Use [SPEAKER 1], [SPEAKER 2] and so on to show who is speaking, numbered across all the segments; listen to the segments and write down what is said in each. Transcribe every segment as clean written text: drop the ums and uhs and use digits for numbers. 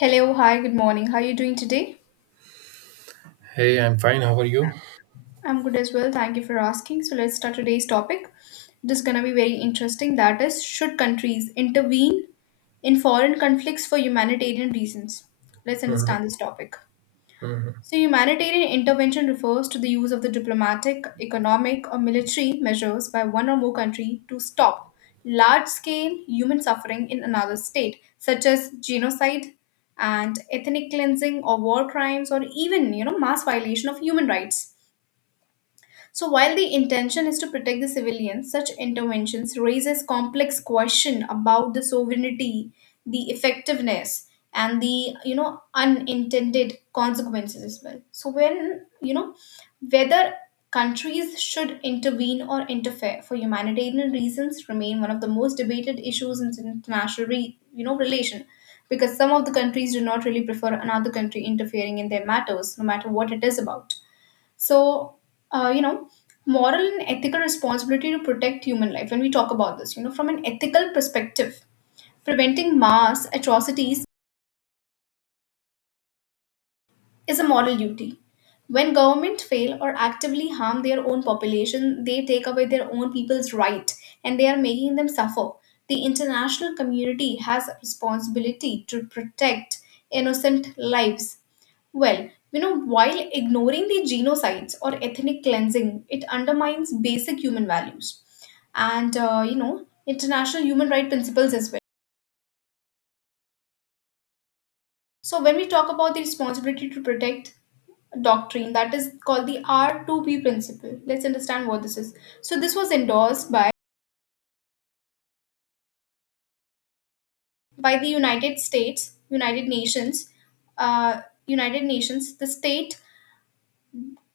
[SPEAKER 1] Hello, hi, good morning. How are you doing today?
[SPEAKER 2] Hey, I'm fine. How are you?
[SPEAKER 1] I'm good as well. Thank you for asking. So let's start today's topic. This is gonna be very interesting. That is, should countries intervene in foreign conflicts for humanitarian reasons? Let's understand this topic. So, humanitarian intervention refers to the use of the diplomatic, economic, or military measures by one or more country to stop large scale human suffering in another state, such as genocide and ethnic cleansing or war crimes, or even mass violation of human rights. So while the intention is to protect the civilians, such interventions raises complex question about the sovereignty, the effectiveness, and the unintended consequences as well. So when whether countries should intervene or interfere for humanitarian reasons remain one of the most debated issues in international relation, because some of the countries do not really prefer another country interfering in their matters no matter what it is about. So, uh, you know, moral and ethical responsibility to protect human life. When we talk about this, from an ethical perspective, preventing mass atrocities is a moral duty. When government fail or actively harm their own population, they take away their own people's right, and they are making them suffer. The international community has a responsibility to protect innocent lives. Well, while ignoring the genocides or ethnic cleansing, it undermines basic human values and, international human rights principles as well. So when we talk about the responsibility to protect doctrine, that is called the R2P principle. Let's understand what this is. So this was endorsed by the United States, United Nations, uh, United Nations. The state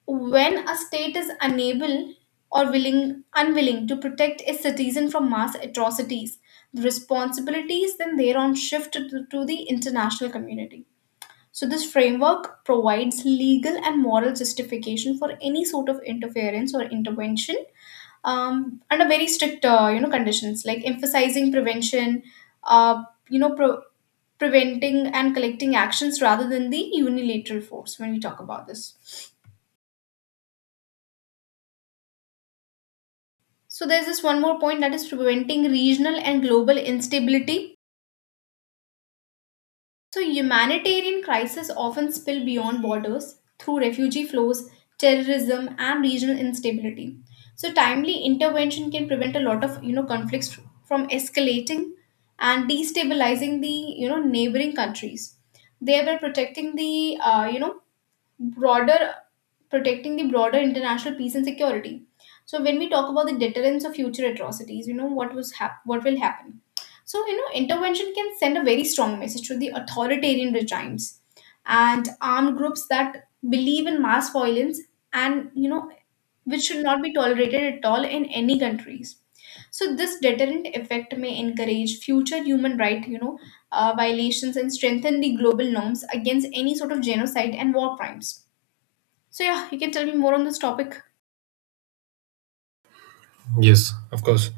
[SPEAKER 1] When a state is unable or willing unwilling to protect its citizen from mass atrocities, the responsibilities then thereon shift to the international community. So, this framework provides legal and moral justification for any sort of interference or intervention, under very strict, conditions like emphasizing prevention, uh, you know, pro- preventing and collecting actions rather than the unilateral force when we talk about this. So, there's this one more point, that is preventing regional and global instability. So, humanitarian crises often spill beyond borders through refugee flows, terrorism, and regional instability. So, timely intervention can prevent a lot of conflicts from escalating and destabilizing the neighboring countries, thereby broader protecting the broader international peace and security. So when we talk about the deterrence of future atrocities, you know what will happen. So intervention can send a very strong message to the authoritarian regimes and armed groups that believe in mass violence, and which should not be tolerated at all in any countries. So this deterrent effect may encourage future human right, violations, and strengthen the global norms against any sort of genocide and war crimes. So yeah, you can tell me more on this topic.
[SPEAKER 2] Yes, of course.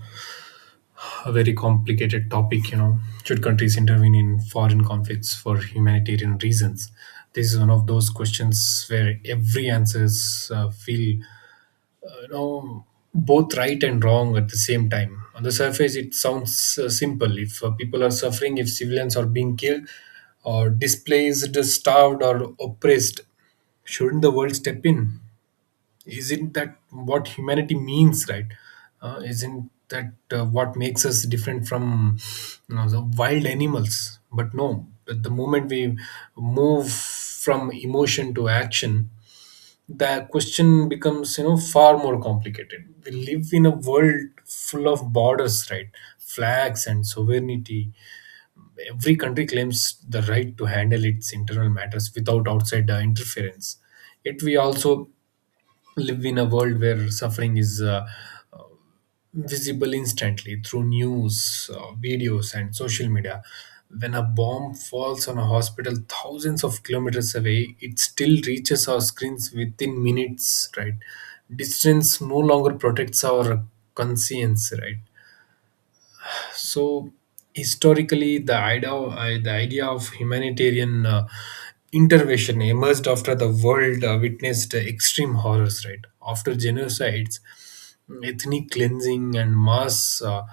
[SPEAKER 2] A very complicated topic, you know. Should countries intervene in foreign conflicts for humanitarian reasons? This is one of those questions where every answers feel, uh, you know, both right and wrong at the same time. On the surface, it sounds simple. If people are suffering, if civilians are being killed, or displaced, starved, or oppressed, shouldn't the world step in? Isn't that what humanity means, right? Isn't that what makes us different from you know, the wild animals? But no, but the moment we move from emotion to action, the question becomes you know far more complicated. We live in a world full of borders, right? Flags and sovereignty. Every country claims the right to handle its internal matters without outside interference. Yet we also live in a world where suffering is visible instantly through news, videos, and social media. When a bomb falls on a hospital thousands of kilometers away, it still reaches our screens within minutes, right? Distance no longer protects our conscience, right? So historically the idea of humanitarian intervention emerged after the world witnessed extreme horrors right after genocides, ethnic cleansing, and mass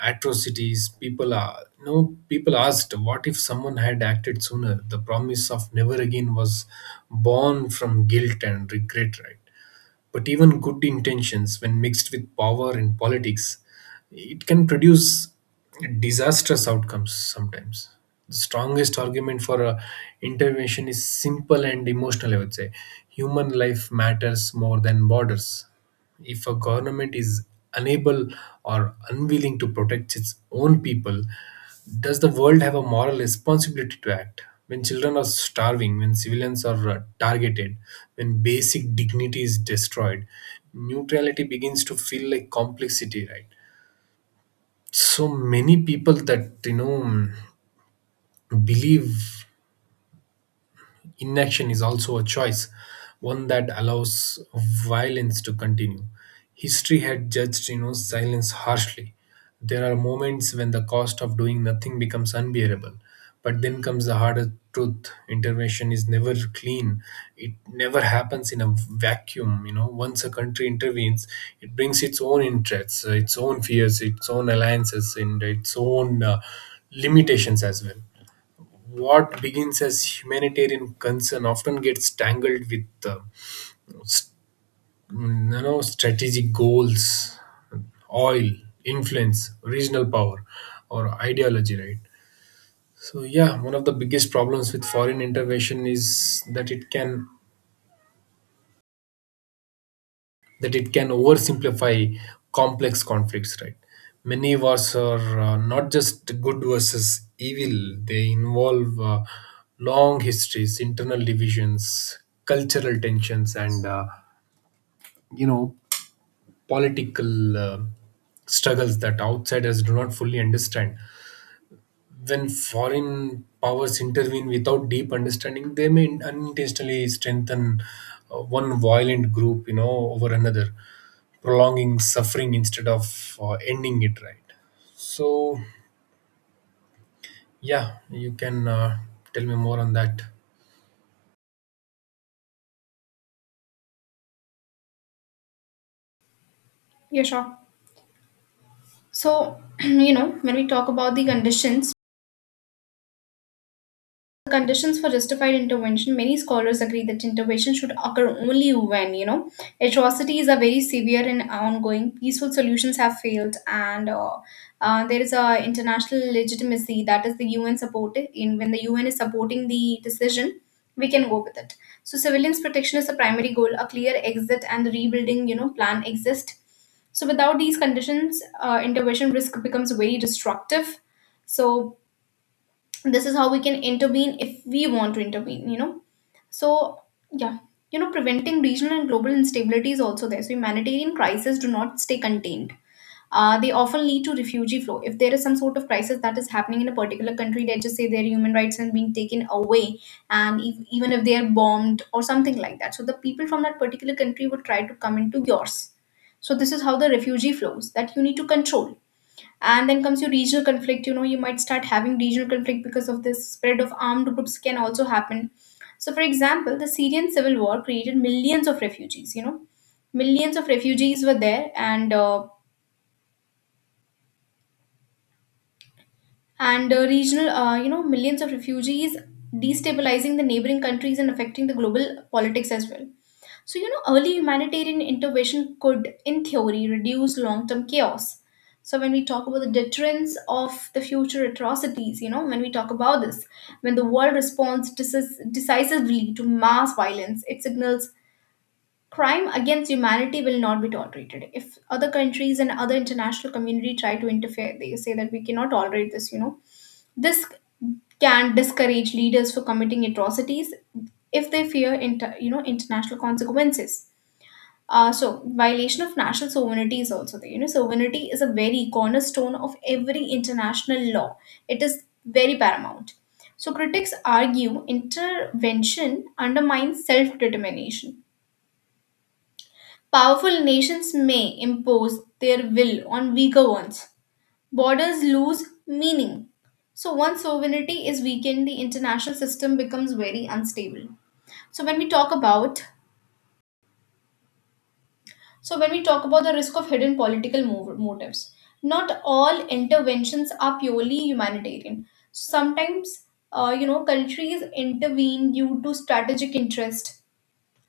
[SPEAKER 2] atrocities. People are no people asked, what if someone had acted sooner? The promise of never again was born from guilt and regret, right? But even good intentions, when mixed with power and politics, it can produce disastrous outcomes sometimes. The strongest argument for a intervention is simple and emotional, I would say. Human life matters more than borders. If a government is unable or unwilling to protect its own people, does the world have a moral responsibility to act? When children are starving, when civilians are targeted, when basic dignity is destroyed, neutrality begins to feel like complexity, right? So many people that you know believe inaction is also a choice, one that allows violence to continue. History had judged, you know, silence harshly. There are moments when the cost of doing nothing becomes unbearable. But then comes the harder truth. Intervention is never clean. It never happens in a vacuum. You know, once a country intervenes, it brings its own interests, its own fears, its own alliances, and its own limitations as well. What begins as humanitarian concern often gets tangled with s- you know, strategic goals, oil, influence, regional power, or ideology, right? So yeah, one of the biggest problems with foreign intervention is that it can oversimplify complex conflicts, right? Many wars are not just good versus evil. They involve long histories, internal divisions, cultural tensions, and you know, political struggles that outsiders do not fully understand. When foreign powers intervene without deep understanding, they may unintentionally strengthen one violent group, you know, over another, prolonging suffering instead of ending it. Right. So, yeah, you can tell me more on that.
[SPEAKER 1] Yeah, sure. So when we talk about the conditions, for justified intervention, many scholars agree that intervention should occur only when, atrocities are very severe and ongoing, peaceful solutions have failed, and there is a international legitimacy, that is the UN supported. In When the UN is supporting the decision, we can go with it. So civilians' protection is the primary goal. A clear exit and rebuilding, plan exist. So without these conditions, intervention risk becomes very destructive. So this is how we can intervene if we want to intervene, so yeah. Preventing regional and global instability is also there. So humanitarian crises do not stay contained. They often lead to refugee flow. If there is some sort of crisis that is happening in a particular country, let's just say their human rights are being taken away, and if, even if they are bombed or something like that, so the people from that particular country would try to come into yours. So this is how the refugee flows that you need to control. And then comes your regional conflict. You might start having regional conflict because of this, spread of armed groups can also happen. So, for example, the Syrian civil war created millions of refugees, millions of refugees were there, and regional, millions of refugees destabilizing the neighboring countries and affecting the global politics as well. So early humanitarian intervention could in theory reduce long-term chaos. So when we talk about the deterrence of the future atrocities, you know when we talk about this when the world responds decisively to mass violence, it signals crime against humanity will not be tolerated. If other countries and other international community try to interfere, they say that we cannot tolerate this. This can discourage leaders for committing atrocities if they fear international consequences. So violation of national sovereignty is also there. You know, sovereignty is a very cornerstone of every international law. It is very paramount. So critics argue intervention undermines self-determination. Powerful nations may impose their will on weaker ones. Borders lose meaning. So, once sovereignty is weakened, the international system becomes very unstable. So, when we talk about the risk of hidden political motives, not all interventions are purely humanitarian. Sometimes, countries intervene due to strategic interest,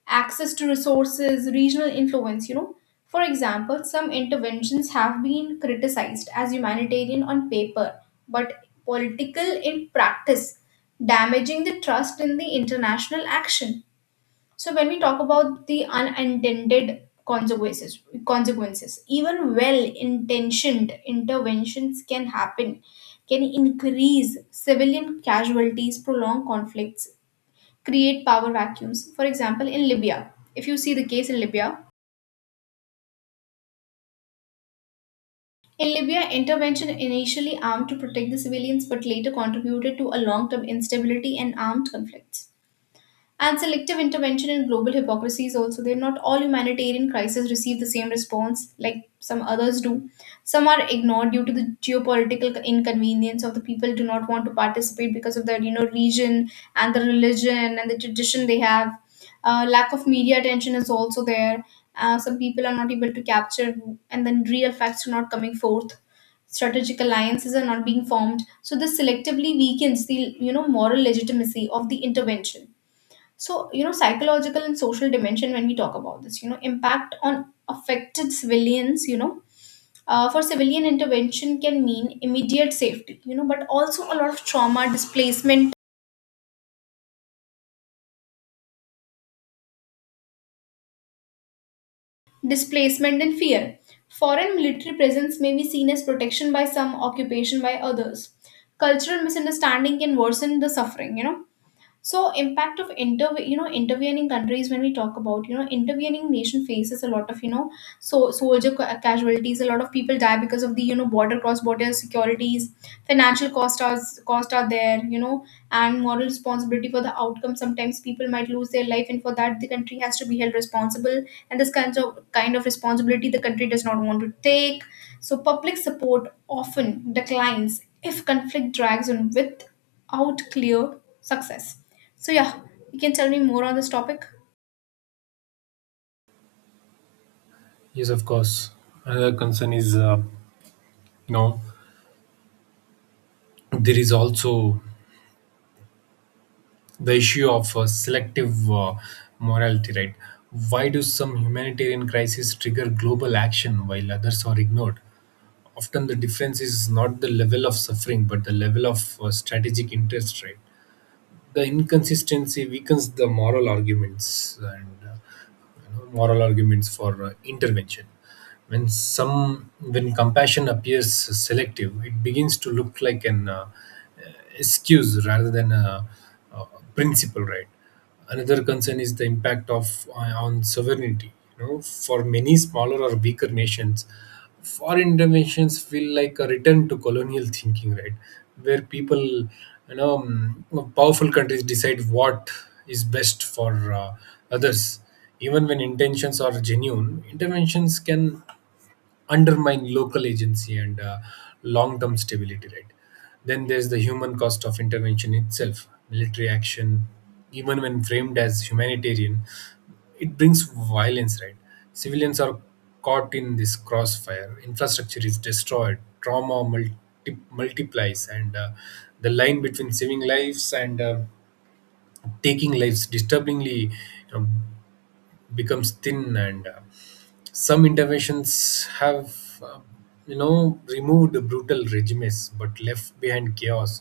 [SPEAKER 1] access to resources, regional influence. For example, some interventions have been criticized as humanitarian on paper, but political in practice, damaging the trust in the international action. So when we talk about the unintended consequences, even well-intentioned interventions can happen, can increase civilian casualties, prolong conflicts, create power vacuums. For example, in Libya, if you see the case in Libya, intervention initially aimed to protect the civilians but later contributed to a long term instability and armed conflicts. And selective intervention in global hypocrisies also. They're not all humanitarian crises receive the same response like some others do. Some are ignored due to the geopolitical inconvenience of the people do not want to participate because of their region and the religion and the tradition they have. Lack of media attention is also there. Some people are not able to capture, and then real facts are not coming forth. Strategic alliances are not being formed, so this selectively weakens the moral legitimacy of the intervention. So, psychological and social dimension when we talk about this, impact on affected civilians, for civilian intervention can mean immediate safety, but also a lot of trauma, displacement, and fear. Foreign military presence may be seen as protection by some, occupation by others. Cultural misunderstanding can worsen the suffering. So impact of intervening countries, when we talk about, intervening nation faces a lot of, so soldier casualties. A lot of people die because of the, border cross border securities. Financial cost are there, and moral responsibility for the outcome. Sometimes people might lose their life, and for that the country has to be held responsible. And this kind of responsibility the country does not want to take. So public support often declines if conflict drags on without clear success. So yeah, you can tell me more on this topic.
[SPEAKER 2] Yes, of course. Another concern is, you know, there is also the issue of selective morality, right? Why do some humanitarian crises trigger global action while others are ignored? Often the difference is not the level of suffering but the level of strategic interest, right? The inconsistency weakens the moral arguments and moral arguments for intervention. When compassion appears selective, it begins to look like an excuse rather than a principle, right? Another concern is the impact of on sovereignty. You know, for many smaller or weaker nations, foreign interventions feel like a return to colonial thinking, right? Where people you know powerful countries decide what is best for others. Even when intentions are genuine, interventions can undermine local agency and long-term stability, right? Then there's the human cost of intervention itself. Military action, even when framed as humanitarian, it brings violence, right? Civilians are caught in this crossfire, infrastructure is destroyed, trauma multiplies, and the line between saving lives and taking lives disturbingly, you know, becomes thin. And some interventions have you know, removed brutal regimes but left behind chaos.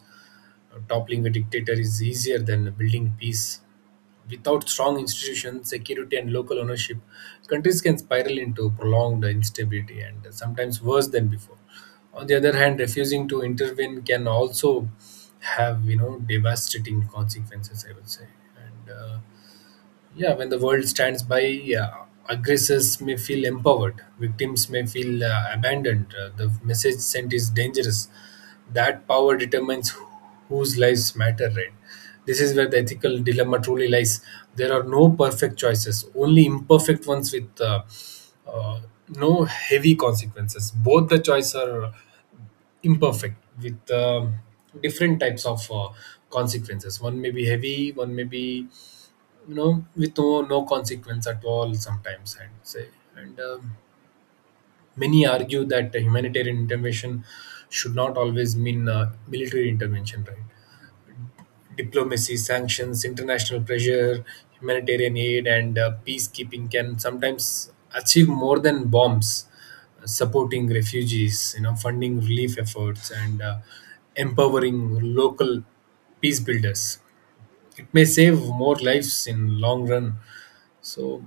[SPEAKER 2] Toppling a dictator is easier than building peace. Without strong institutions, security, and local ownership, countries can spiral into prolonged instability and sometimes worse than before. On the other hand, refusing to intervene can also have you know devastating consequences, I would say. And yeah, when the world stands by, aggressors may feel empowered, victims may feel abandoned. The message sent is dangerous. That power determines whose lives matter, right? This is where the ethical dilemma truly lies. There are no perfect choices, only imperfect ones with uh, no heavy consequences. Both the choices are imperfect with different types of consequences. One may be heavy, one may be you know with no, no consequence at all sometimes, I'd say. And many argue that humanitarian intervention should not always mean military intervention, right? Diplomacy, sanctions, international pressure, humanitarian aid, and peacekeeping can sometimes achieve more than bombs. Uh, supporting refugees, you know, funding relief efforts, and empowering local peace builders, it may save more lives in long run. So,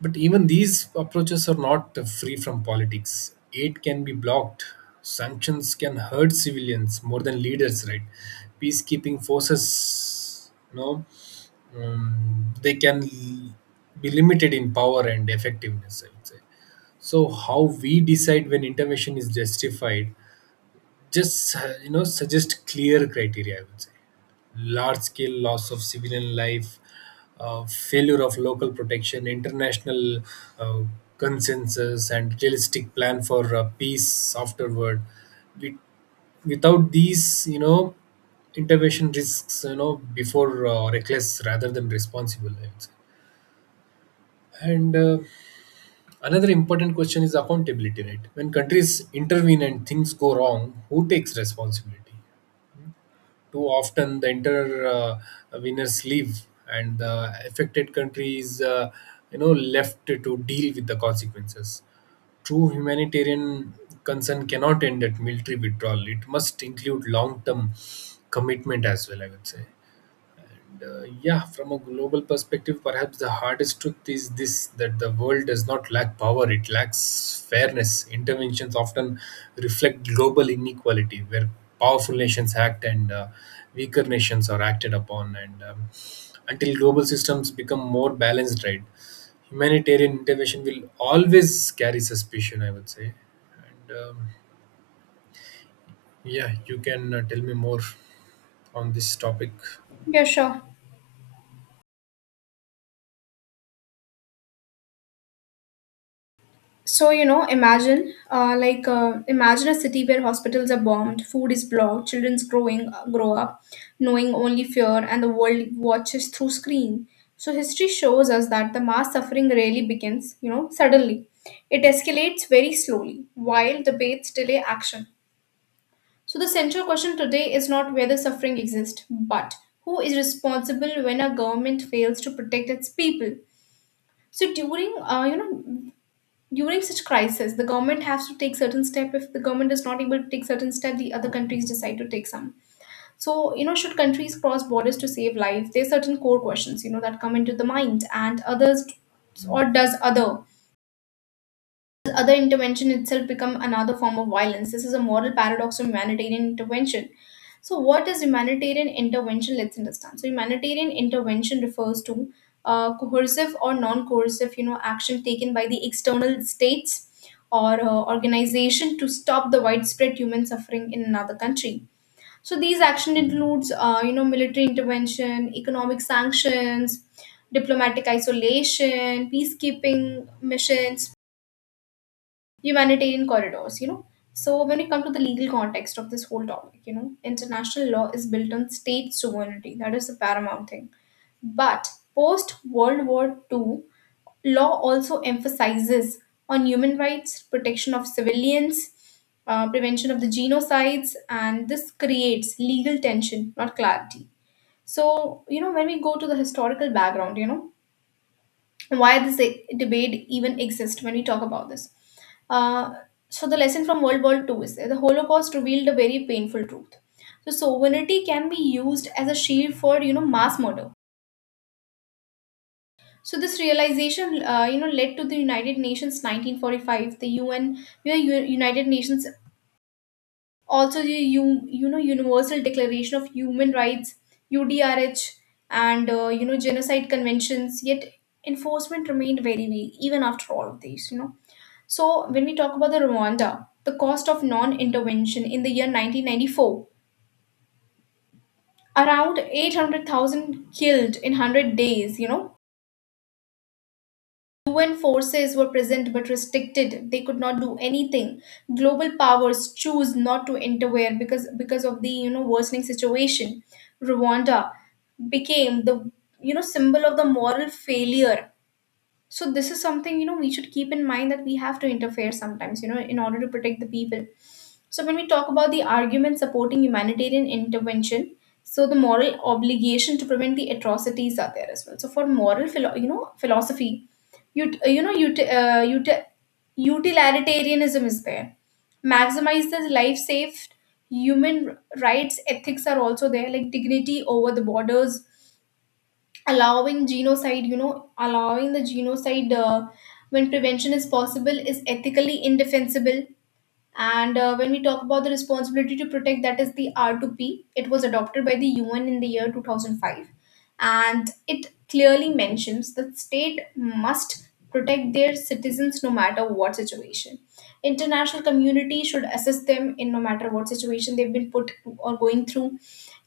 [SPEAKER 2] but even these approaches are not free from politics. Aid can be blocked. Sanctions can hurt civilians more than leaders, right? Peacekeeping forces, you know, they can be limited in power and effectiveness, I would say. So, how we decide when intervention is justified, just, you know, suggest clear criteria, I would say. Large scale loss of civilian life, failure of local protection, international uh, consensus, and realistic plan for peace afterward. With, without these, you know, intervention risks, you know, before reckless rather than responsible. I would say. And another important question is accountability, right? When countries intervene and things go wrong, who takes responsibility? Too often, the inter winners leave, and the affected country is, you know, left to deal with the consequences. True humanitarian concern cannot end at military withdrawal. It must include long-term commitment as well. I would say yeah, from a global perspective, perhaps the hardest truth is this, that the world does not lack power, it lacks fairness. Interventions often reflect global inequality, where powerful nations act and weaker nations are acted upon. And until global systems become more balanced, right, humanitarian intervention will always carry suspicion, I would say. And yeah, you can tell me more on this topic.
[SPEAKER 1] Yeah, sure. So, imagine, imagine a city where hospitals are bombed, food is blocked, children's grow up knowing only fear, and the world watches through screen. So, history shows us that the mass suffering rarely begins, suddenly. It escalates very slowly, while debates delay action. So, the central question today is not whether suffering exists, but who is responsible when a government fails to protect its people. So during such crisis, the government has to take certain step. If the government is not able to take certain step, the other countries decide to take some. So, should countries cross borders to save life? There are certain core questions, that come into the mind, and others, or does other? Other intervention itself become another form of violence. This is a moral paradox of humanitarian intervention. So, what is humanitarian intervention? Let's understand. So, humanitarian intervention refers to coercive or non-coercive, action taken by the external states or organization to stop the widespread human suffering in another country. So, these action includes, military intervention, economic sanctions, diplomatic isolation, peacekeeping missions, humanitarian corridors. So, when we come to the legal context of this whole topic, international law is built on state sovereignty. That is the paramount thing. But post World War Two, law also emphasizes on human rights, protection of civilians, prevention of the genocides, and this creates legal tension, not clarity. So, you know, when we go to the historical background, you know, why debate even exists when we talk about this. Uh, so the lesson from World War Two is that the Holocaust revealed a very painful truth. So sovereignty can be used as a shield for, you know, mass murder. So this realization, you know, led to the United Nations 1945, the UN, you know, United Nations, also you know, universal declaration of human rights, udrh, and you know, genocide conventions, yet enforcement remained very weak even after all of these, you know. So when we talk about the Rwanda, the cost of non-intervention in the year 1994, around 800,000 killed in 100 days, you know, UN forces were present but restricted. They could not do anything. Global powers choose not to interfere because of the, you know, worsening situation. Rwanda became the, you know, symbol of the moral failure. So this is something, you know, we should keep in mind, that we have to interfere sometimes, you know, in order to protect the people. So, when we talk about the argument supporting humanitarian intervention, so the moral obligation to prevent the atrocities are there as well. So, for moral, you know, philosophy, ut- uh, you know, ut- uh, ut- utilitarianism is there. Maximize the life saved. Human rights ethics are also there, like dignity over the borders, allowing genocide. You know, allowing the genocide, when prevention is possible is ethically indefensible. And when we talk about the responsibility to protect, that is the R2P. It was adopted by the UN in the year 2005. And it clearly mentions that state must protect their citizens no matter what situation. International community should assist them in no matter what situation they've been put or going through.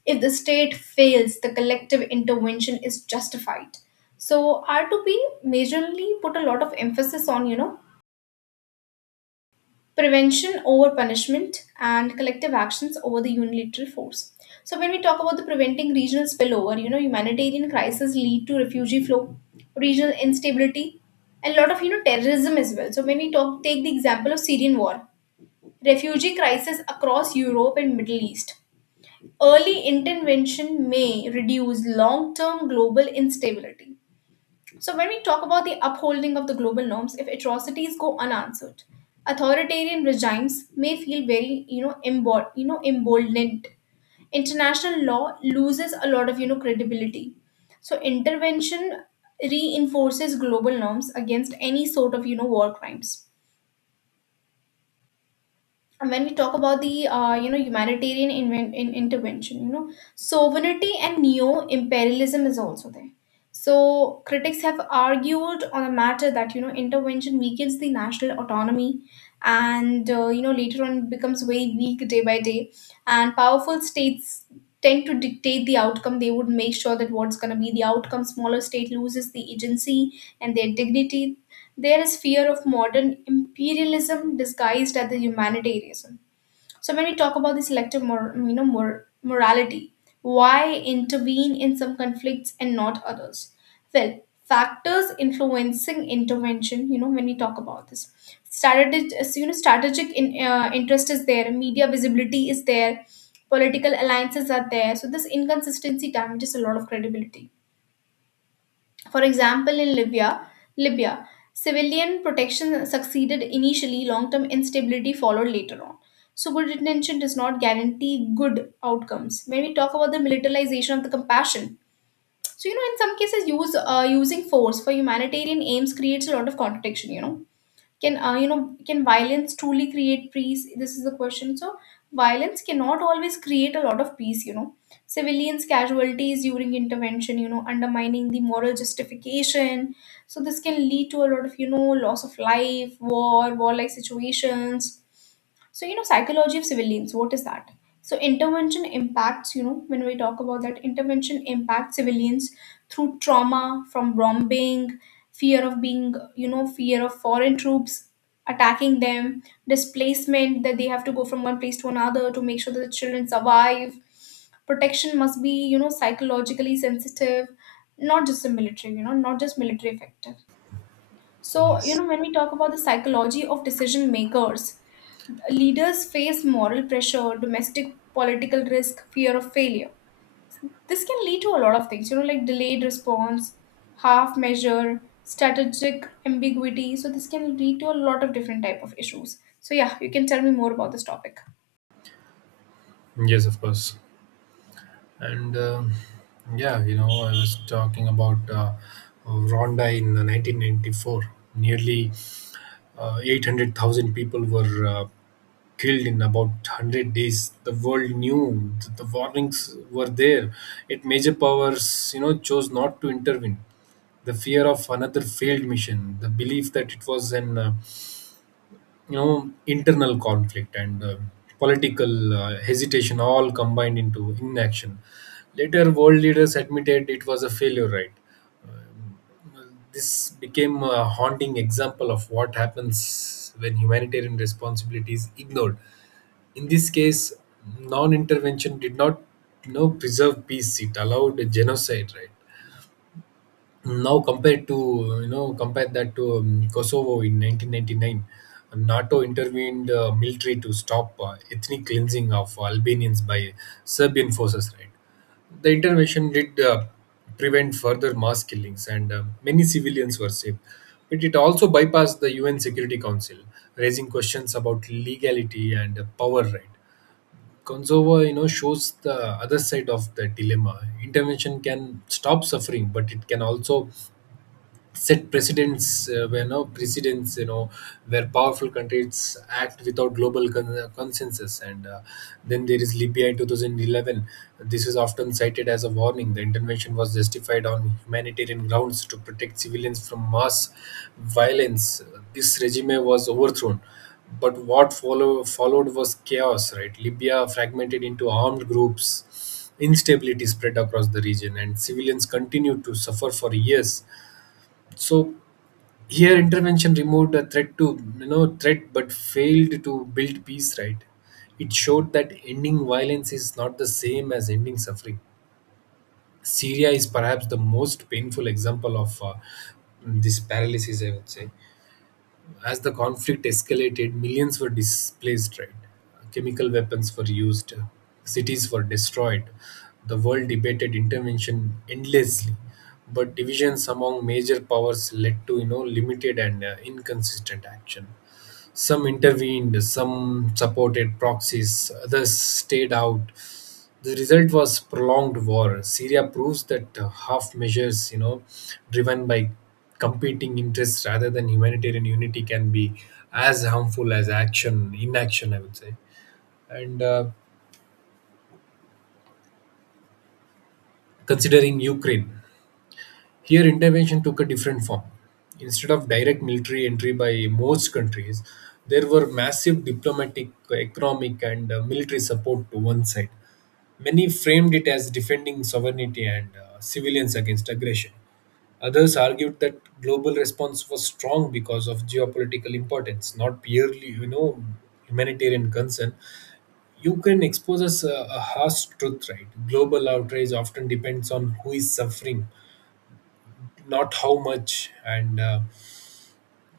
[SPEAKER 1] If the state fails, the collective intervention is justified. So R2P majorly put a lot of emphasis on, you know, prevention over punishment and collective actions over the unilateral force. So when we talk about the preventing regional spillover, you know, humanitarian crises lead to refugee flow, regional instability, and a lot of, you know, terrorism as well. So when we talk take the example of Syrian war, refugee crisis across Europe and Middle East, early intervention may reduce long term global instability. So, when we talk about the upholding of the global norms, if atrocities go unanswered, authoritarian regimes may feel very, you know, you know, emboldened. International law loses a lot of, you know, credibility. So, intervention reinforces global norms against any sort of, you know, war crimes. And when we talk about the you know, humanitarian inven- in intervention, you know, sovereignty and neo imperialism is also there. So critics have argued on the matter that, you know, intervention weakens the national autonomy, and you know, later on it becomes very weak day by day. And powerful states tend to dictate the outcome. They would make sure that what's going to be the outcome. Smaller state loses the agency and their dignity. There is fear of modern imperialism disguised as the humanitarianism. So when we talk about the selective morality, why intervene in some conflicts and not others? Well, factors influencing intervention, you know, when we talk about this. Strategic, so, you know, strategic interest is there, media visibility is there, political alliances are there. So this inconsistency damages a lot of credibility. For example, in Libya, civilian protection succeeded initially, long-term instability followed later on. So good intention does not guarantee good outcomes. When we talk about the militarization of the compassion, so, you know, in some cases, use using force for humanitarian aims creates a lot of contradiction. You know, can you know, can violence truly create peace? This is the question. So violence cannot always create a lot of peace, you know. Civilians casualties during intervention, you know, undermining the moral justification. So this can lead to a lot of, you know, loss of life, warlike situations. So, you know, psychology of civilians, what is that? So, intervention impacts, you know, when we talk about that, intervention impacts civilians through trauma from bombing, fear of being, you know, fear of foreign troops attacking them, displacement, that they have to go from one place to another to make sure that the children survive. Protection must be, you know, psychologically sensitive, not just the military, you know, not just military effective. So, you
[SPEAKER 2] Yes.
[SPEAKER 1] know, when we talk about the psychology of decision makers, leaders face moral pressure, domestic political risk, fear of failure. This can lead to a lot of things, you know, like delayed response, half measure, strategic ambiguity. So this can lead to a lot of different type of issues. So yeah, you can tell me more about this topic.
[SPEAKER 2] Yes, of course. And yeah, you know, I was talking about Rwanda in 1994. Nearly 800,000 people were killed in about 100 days. The world knew that the warnings were there. Yet major powers, you know, chose not to intervene. The fear of another failed mission, the belief that it was an you know, internal conflict, and political hesitation, all combined into inaction. Later world leaders admitted it was a failure, right? This became a haunting example of what happens when humanitarian responsibility is ignored. In this case, non-intervention did not you know preserve peace, it allowed genocide, right? Now compared to, you know, compare that to Kosovo in 1999. NATO intervened military to stop ethnic cleansing of Albanians by Serbian forces, right? The intervention did prevent further mass killings, and many civilians were saved. But it also bypassed the UN Security Council, raising questions about legality and power, right? Kosovo, you know, shows the other side of the dilemma. Intervention can stop suffering, but it can also set precedents where no precedents, you know, where powerful countries act without global consensus. And then there is Libya in 2011. This is often cited as a warning. The intervention was justified on humanitarian grounds to protect civilians from mass violence. This regime was overthrown, but what followed was chaos, right? Libya fragmented into armed groups, instability spread across the region, and civilians continued to suffer for years. So here, intervention removed a threat, but failed to build peace. Right? It showed that ending violence is not the same as ending suffering. Syria is perhaps the most painful example of this paralysis. I would say. As the conflict escalated, millions were displaced, right? Chemical weapons were used, cities were destroyed. The world debated intervention endlessly, but divisions among major powers led to you know limited and inconsistent action. Some intervened, some supported proxies, others stayed out. The result was prolonged war. Syria proves that half measures, you know, driven by competing interests rather than humanitarian unity, can be as harmful as inaction, I would say. And considering Ukraine, here intervention took a different form. Instead of direct military entry by most countries, there were massive diplomatic, economic, and military support to one side. Many framed it as defending sovereignty and civilians against aggression. Others argued that global response was strong because of geopolitical importance, not purely, you know, humanitarian concern. Ukraine exposes a harsh truth, right? Global outrage often depends on who is suffering, not how much. And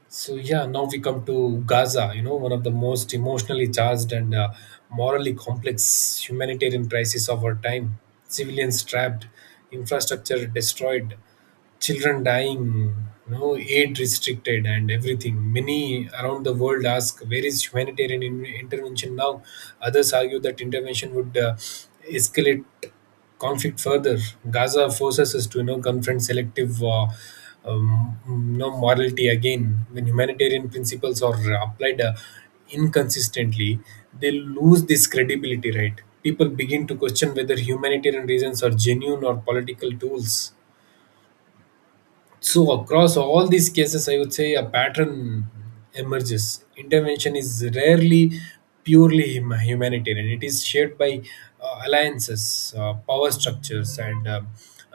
[SPEAKER 2] so, yeah, now we come to Gaza, you know, one of the most emotionally charged and morally complex humanitarian crisis of our time. Civilians trapped, infrastructure destroyed, children dying, you know, aid restricted and everything. Many around the world ask, where is humanitarian intervention now? Others argue that intervention would escalate conflict further. Gaza forces us to, you know, confront selective you know, morality again. When humanitarian principles are applied inconsistently, they lose this credibility, right? People begin to question whether humanitarian reasons are genuine or political tools. So, across all these cases, I would say a pattern emerges. Intervention is rarely purely humanitarian, it is shaped by alliances, power structures, and uh,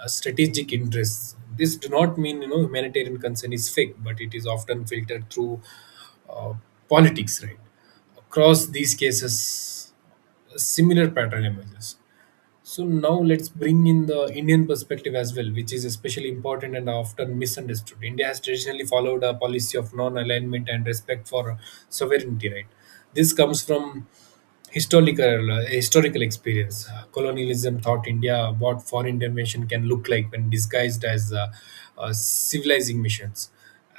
[SPEAKER 2] uh, strategic interests. This do not mean, you know, humanitarian concern is fake, but it is often filtered through uh, politics, right? Across these cases, a similar pattern emerges. So now let's bring in the Indian perspective as well, which is especially important and often misunderstood. India has traditionally followed a policy of non-alignment and respect for sovereignty, right? This comes from historical experience. Colonialism taught India what foreign intervention can look like when disguised as civilizing missions.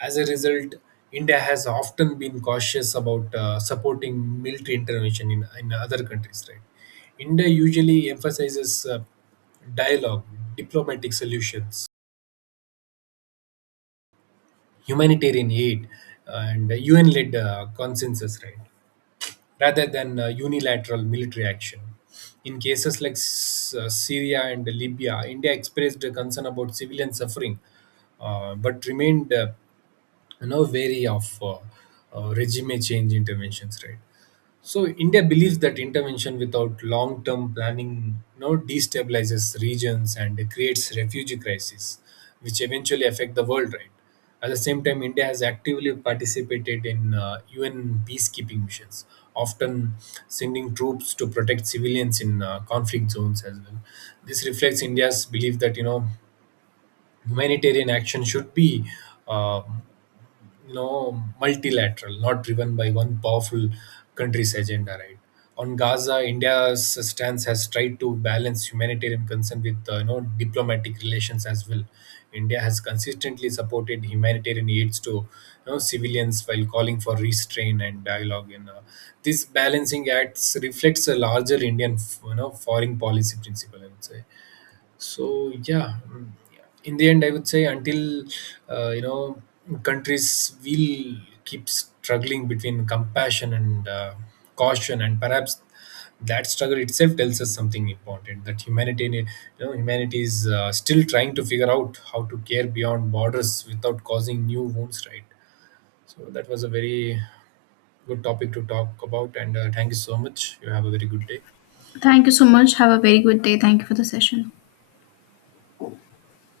[SPEAKER 2] As a result, India has often been cautious about supporting military intervention in other countries, right? India usually emphasizes dialogue, diplomatic solutions, humanitarian aid, and UN led consensus, right, rather than unilateral military action. In cases like Syria and Libya, India expressed a concern about civilian suffering, but remained, you know, wary of regime change interventions, right? So India believes that intervention without long-term planning now destabilizes regions and creates refugee crises, which eventually affect the world. Right. At the same time, India has actively participated in UN peacekeeping missions, often sending troops to protect civilians in conflict zones as well. This reflects India's belief that, you know, humanitarian action should be, uh, you know, multilateral, not driven by one powerful country's agenda, right. On Gaza, India's stance has tried to balance humanitarian concern with, you know, diplomatic relations as well. India has consistently supported humanitarian aids to, you know, civilians, while calling for restraint and dialogue. And this balancing acts reflects a larger Indian you know, foreign policy principle, I would say. So yeah, mm, in the end, I would say, until, you know, countries will keep struggling between compassion and caution, and perhaps that struggle itself tells us something important. That humanity is, still trying to figure out how to care beyond borders without causing new wounds, right? So that was a very good topic to talk about, and thank you so much. You have a very good day.
[SPEAKER 1] Thank you so much. Have a very good day. Thank you for the session.